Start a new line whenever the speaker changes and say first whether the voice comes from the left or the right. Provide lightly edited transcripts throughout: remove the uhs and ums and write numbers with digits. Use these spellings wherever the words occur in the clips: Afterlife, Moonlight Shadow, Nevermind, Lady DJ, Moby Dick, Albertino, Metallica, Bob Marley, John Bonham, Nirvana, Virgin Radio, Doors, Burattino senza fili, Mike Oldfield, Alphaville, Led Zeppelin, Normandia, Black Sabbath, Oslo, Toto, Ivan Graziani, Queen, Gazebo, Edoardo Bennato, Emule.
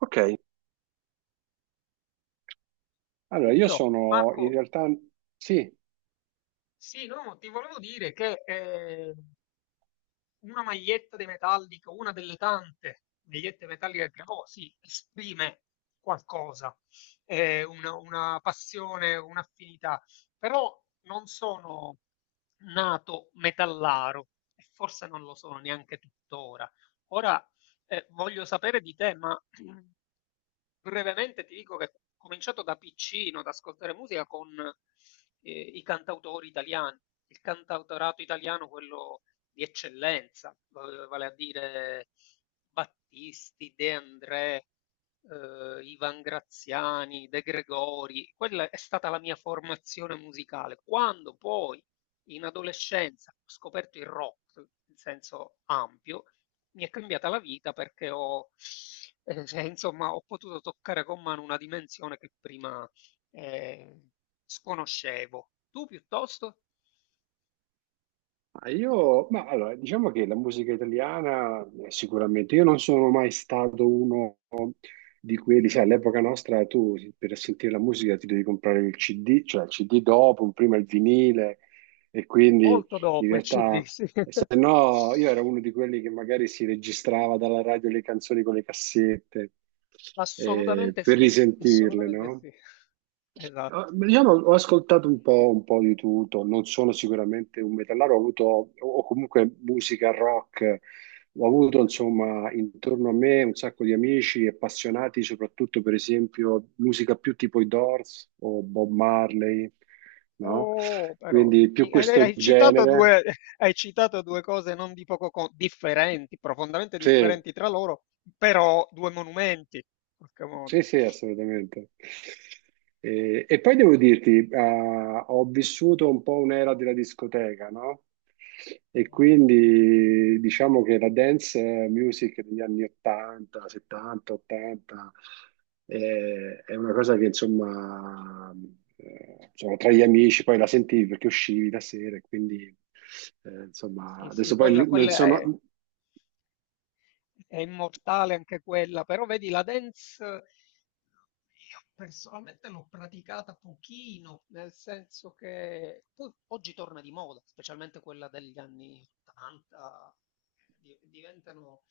right: Ok. Allora, io
left: Perciò,
right: sono in
left: Marco,
right: realtà sì,
left: sì, no, ti volevo dire che una maglietta di Metallica, una delle tante magliette metalliche che provò, sì, esprime qualcosa, una passione, un'affinità, però non sono nato metallaro e forse non lo sono neanche tuttora. Ora voglio sapere di te, ma brevemente ti dico che ho cominciato da piccino ad ascoltare musica con i cantautori italiani, il cantautorato italiano, quello di eccellenza, vale a dire Battisti, De André, Ivan Graziani, De Gregori. Quella è stata la mia formazione musicale. Quando poi in adolescenza ho scoperto il rock in senso ampio, mi è cambiata la vita perché cioè, insomma, ho potuto toccare con mano una dimensione che prima eh, sconoscevo. Tu piuttosto?
right: ma io, ma allora, diciamo che la musica italiana, sicuramente, io non sono mai stato uno di quelli, sai, all'epoca nostra tu per sentire la musica ti devi comprare il CD, cioè il CD dopo, prima il vinile e quindi
left: Molto
right: in
left: dopo il CD,
right: realtà
left: sì.
right: se no io ero uno di quelli che magari si registrava dalla radio le canzoni con le cassette,
left: Assolutamente
right: per
left: sì,
right: risentirle,
left: assolutamente
right: no?
left: sì. Esatto.
right: Io ho ascoltato un po' di tutto, non sono sicuramente un metallaro, ho avuto, o comunque musica rock, ho avuto insomma intorno a me un sacco di amici appassionati, soprattutto per esempio musica più tipo i Doors o Bob Marley, no?
left: Oh, però,
right: Quindi più
left: hai,
right: questo
left: hai citato
right: genere,
left: due, hai citato due cose non di poco differenti, profondamente
right: sì.
left: differenti tra loro, però due monumenti, in qualche modo.
right: Sì, sì, assolutamente. E, poi devo dirti, ho vissuto un po' un'era della discoteca, no? E quindi diciamo che la dance music degli anni 80, 70, 80 è una cosa che insomma, insomma, tra gli amici poi la sentivi perché uscivi la sera, e quindi
left: Sì,
right: insomma
left: sì,
right: adesso poi non
left: quella
right: sono...
left: è immortale anche quella, però vedi la dance, io personalmente l'ho praticata pochino, nel senso che poi oggi torna di moda, specialmente quella degli anni 80, di- diventano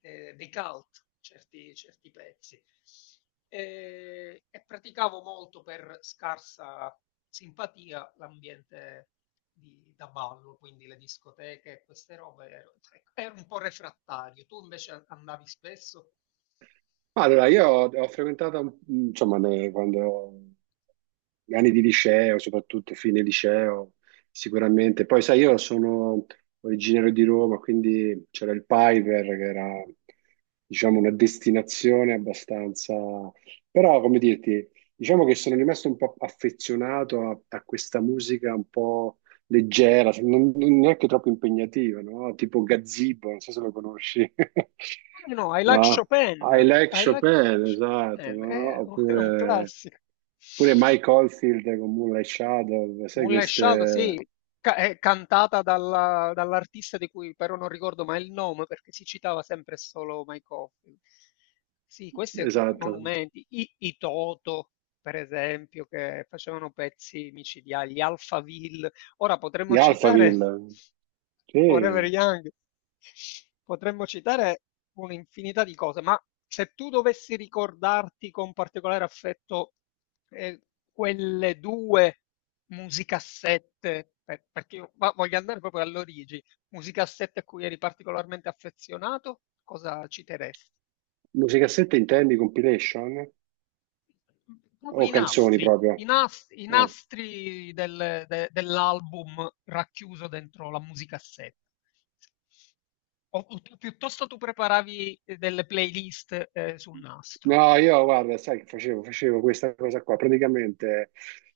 left: dei cult, certi, certi pezzi. E praticavo molto per scarsa simpatia l'ambiente da ballo, quindi le discoteche e queste robe, ero, ecco, ero un po' refrattario. Tu invece andavi spesso?
right: Ma allora, io ho, frequentato, insomma, quando gli anni di liceo, soprattutto fine liceo, sicuramente. Poi, sai, io sono originario di Roma, quindi c'era il Piper, che era, diciamo, una
left: Oh.
right: destinazione abbastanza... Però, come dirti, diciamo che sono rimasto un po' affezionato a, questa musica un po' leggera, cioè, non, non neanche troppo impegnativa, no? Tipo Gazebo, non so se lo conosci.
left: No, no, I like
right: No? I
left: Chopin.
right: like
left: I like
right: Chopin, esatto,
left: Chopin, è
right: no?
left: un
right: Oppure,
left: classico.
right: oppure Mike Oldfield con Moonlight Shadow, sai
left: Moonlight Shadow, sì,
right: queste,
left: è cantata dall'artista di cui però non ricordo mai il nome perché si citava sempre solo Mike Oldfield. Sì, questi
right: esatto,
left: monumenti, i Toto, per esempio, che facevano pezzi micidiali, gli Alphaville. Ora
right: di
left: potremmo citare
right: Alphaville,
left: Forever
right: sì.
left: Young, potremmo citare un'infinità di cose, ma se tu dovessi ricordarti con particolare affetto eh, quelle due musicassette, perché io voglio andare proprio all'origine, musicassette a cui eri particolarmente affezionato, cosa citeresti?
right: Musicassette intendi compilation
left: Proprio
right: o
left: i
right: canzoni
left: nastri,
right: proprio?
left: i
right: Eh.
left: nastri dell'album racchiuso dentro la musicassetta. O, piuttosto tu preparavi delle playlist sul nastro.
right: No, io guarda, sai che facevo? Facevo questa cosa qua, praticamente,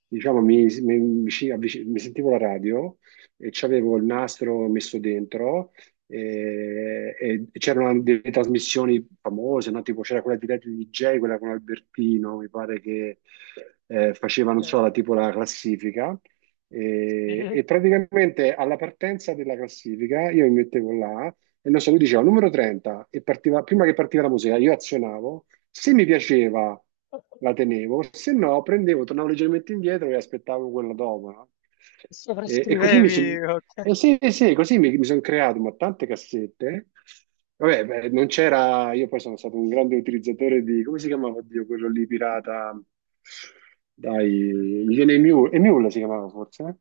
right: diciamo, mi sentivo la radio e c'avevo il nastro messo dentro e, c'erano delle trasmissioni famose, no? Tipo c'era quella di Lady DJ, quella con Albertino, mi pare che faceva, non so,
left: Eh,
right: tipo la classifica. E,
left: sì.
right: praticamente alla partenza della classifica io mi mettevo là e non so, lui diceva numero 30 e partiva, prima che partiva la musica io azionavo, se mi piaceva la tenevo, se no prendevo, tornavo leggermente indietro e aspettavo quella dopo, no? E, così mi
left: Sovrascrivevi,
right: sono
left: ok.
right: eh sì, sì, così mi sono creato, ma tante cassette. Vabbè, beh, non c'era, io poi sono stato un grande utilizzatore di, come si chiamava, oddio, quello lì pirata, dai,
left: Mm.
right: mi viene Emule, Emule si chiamava forse, eh?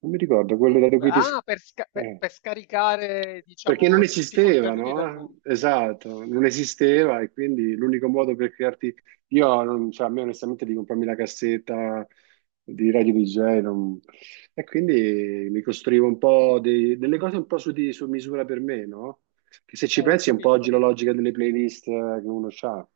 right: Non mi ricordo, quello da
left: Mule,
right: cui ti...
left: ah, per,
right: eh.
left: per scaricare,
right: Perché non
left: diciamo, tutti i
right: esisteva,
left: contenuti del
right: no?
left: mondo. Mm.
right: Esatto, non esisteva e quindi l'unico modo per crearti... Io, non, cioè, a me onestamente di comprarmi la cassetta di Radio DJ non- e quindi mi costruivo un po' delle cose un po' su, su misura per me, no? Che se ci
left: Ho
right: pensi è un po'
left: capito, ho
right: oggi la
left: capito.
right: logica delle playlist, che uno ha.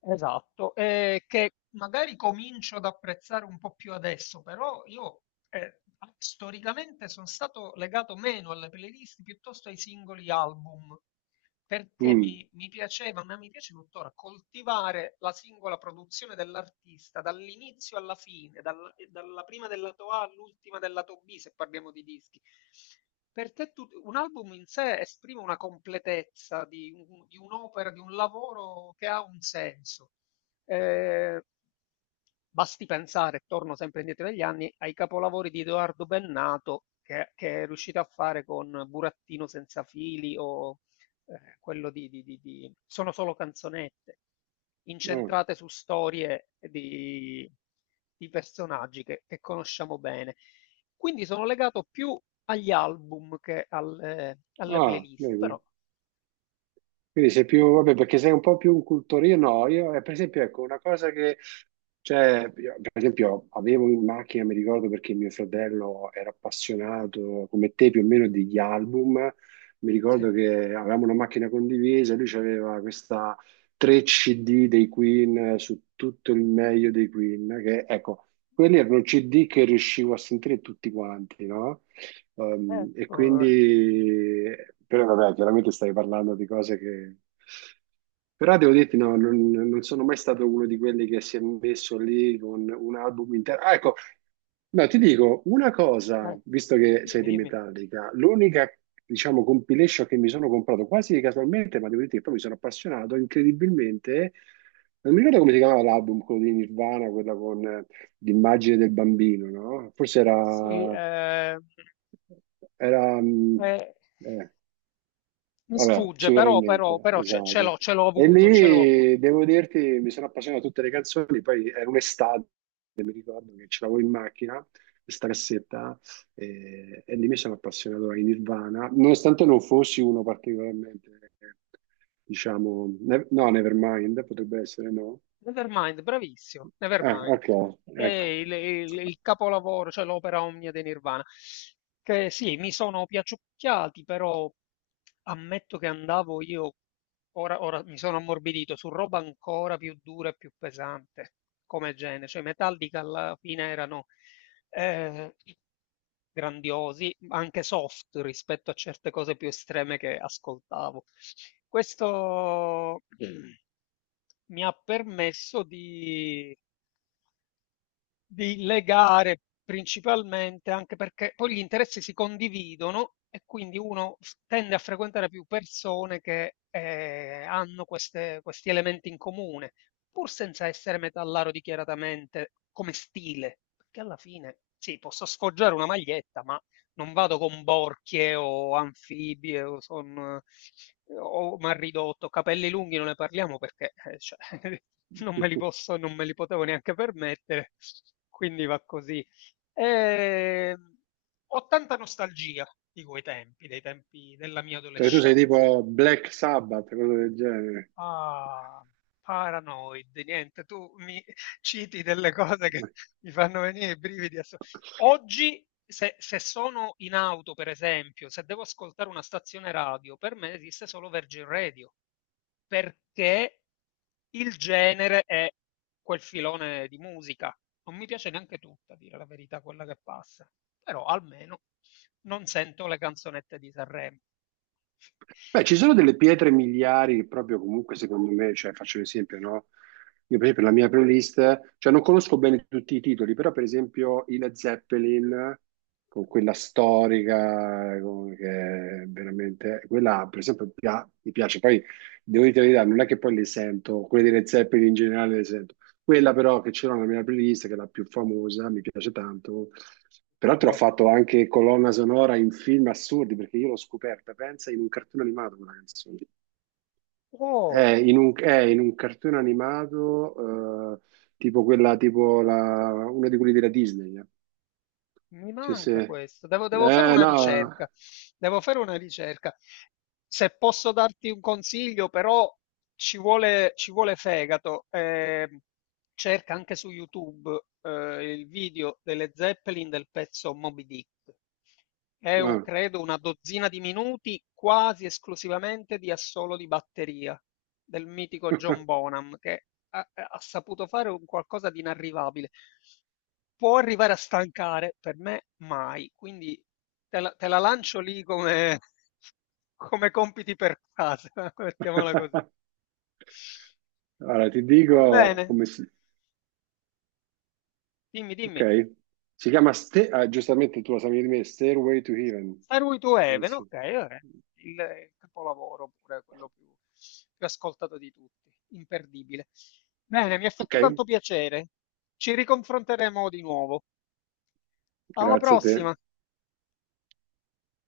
left: Esatto, che magari comincio ad apprezzare un po' più adesso, però io eh, storicamente sono stato legato meno alle playlist piuttosto ai singoli album perché
right: Mm.
left: mi piaceva, ma mi piace tuttora, coltivare la singola produzione dell'artista dall'inizio alla fine, dalla prima del lato A all'ultima del lato B, se parliamo di dischi. Per te un album in sé esprime una completezza di, di un'opera, di un lavoro che ha un senso. Eh, basti pensare, torno sempre indietro negli anni, ai capolavori di Edoardo Bennato che è riuscito a fare con Burattino senza fili o quello sono solo canzonette
right: Ah,
left: incentrate su storie di personaggi che conosciamo bene. Quindi sono legato più agli album che alle, alle
right: ah,
left: playlist,
right: vedi?
left: però
right: Quindi sei più, vabbè, perché sei un po' più un cultorino, no, io, per esempio, ecco, una cosa che, cioè, io, per esempio, avevo in macchina, mi ricordo perché mio fratello era appassionato, come te più o meno, degli album, mi
left: sì.
right: ricordo che avevamo una macchina condivisa, lui aveva questa 3 CD dei Queen, su tutto il meglio dei Queen, che, ecco, quelli erano CD che riuscivo a sentire tutti quanti, no?
left: Eh.
right: E quindi, però vabbè, chiaramente stai parlando di cose che... Però devo dirti, no, non, non sono mai stato uno di quelli che si è messo lì con un album intero. Ah, ecco, no, ti dico una
left: Eh,
right: cosa,
left: eh,
right: visto che sei
left: dimmi,
right: di
left: dimmi.
right: Metallica, l'unica, diciamo, compilation che mi sono comprato quasi casualmente, ma devo dirti che poi mi sono appassionato incredibilmente, non mi ricordo come si chiamava l'album, quello di Nirvana, quella con l'immagine del bambino, no? Forse
left: Sì,
right: era... Era,
left: eh,
right: eh,
left: mi
right: vabbè,
left: sfugge,
right: ci verrà in
left: però, però,
right: mente,
left: però ce,
right: esatto.
left: ce l'ho
right: E
left: avuto, ce l'ho avuto.
right: lì, devo dirti, mi sono appassionato a tutte le canzoni, poi era un'estate, ricordo che ce l'avevo in macchina, questa cassetta, e, lì mi sono appassionato ai Nirvana, nonostante non fossi uno particolarmente, eh, diciamo, no, Nevermind, potrebbe essere, no?
left: Nevermind, bravissimo,
right: Ah,
left: Nevermind.
right: ok,
left: È
right: ecco.
left: il, il capolavoro, cioè l'opera omnia dei Nirvana. Che sì, mi sono piaciucchiati, però ammetto che andavo io, ora mi sono ammorbidito, su roba ancora più dura e più pesante come genere. Cioè, i Metallica alla fine erano eh, grandiosi, ma anche soft rispetto a certe cose più estreme che ascoltavo. Questo mi ha permesso di legare principalmente, anche perché poi gli interessi si condividono e quindi uno f- tende a frequentare più persone che hanno questi elementi in comune, pur senza essere metallaro dichiaratamente come stile, perché alla fine sì, posso sfoggiare una maglietta, ma non vado con borchie o anfibie o, son, o mal ridotto, capelli lunghi non ne parliamo perché cioè, non me li posso, non me li potevo neanche permettere, quindi va così. E, ho tanta nostalgia di quei tempi, dei tempi della mia
right: Cioè tu sei
left: adolescenza.
right: tipo Black Sabbath, cosa del genere.
left: Ah, Paranoid, niente, tu mi citi delle cose che mi fanno venire i brividi. Asso- Oggi, se, se sono in auto, per esempio, se devo ascoltare una stazione radio, per me esiste solo Virgin Radio, perché il genere è quel filone di musica. Non mi piace neanche tutta, a dire la verità, quella che passa, però almeno non sento le canzonette di Sanremo.
right: Beh, ci sono delle pietre miliari, proprio comunque secondo me, cioè faccio un esempio, no? Io per esempio la mia playlist, cioè non conosco bene tutti i titoli, però per esempio i Led Zeppelin, con quella storica, che è veramente, quella per esempio mi piace, poi devo dire la verità, non è che poi le sento, quelle dei Led Zeppelin in generale le sento, quella però che c'era nella mia playlist, che è la più famosa, mi piace tanto. Peraltro ha
left: Eh.
right: fatto anche colonna sonora in film assurdi, perché io l'ho scoperta, pensa, in un cartone animato quella canzone.
left: Oh.
right: È in un cartone animato, tipo quella, tipo la, uno di quelli della Disney. Eh.
left: Mi
right: Sì, sì.
left: manca questo, devo, devo fare una
right: No.
left: ricerca, devo fare una ricerca. Se posso darti un consiglio, però ci vuole fegato. Cerca anche su YouTube il video delle Zeppelin del pezzo Moby Dick. È
right: Eh.
left: credo una dozzina di minuti quasi esclusivamente di assolo di batteria del mitico John Bonham, che ha, ha saputo fare un qualcosa di inarrivabile. Può arrivare a stancare, per me mai. Quindi te la lancio lì come come compiti per casa, mettiamola così.
right: Allora, ti
left: Va
right: dico
left: bene,
right: come si...
left: dimmi,
right: Ok.
left: dimmi.
right: Si chiama, ah, giustamente tu la sapevi di me, Stairway to Heaven.
left: Stairway to Heaven,
right: Penso.
left: ok, vabbè. Il, capolavoro pure, quello più, più ascoltato di tutti, imperdibile. Bene, mi ha
right: Ok,
left: fatto tanto piacere. Ci riconfronteremo di nuovo. Alla
right: grazie a te.
left: prossima!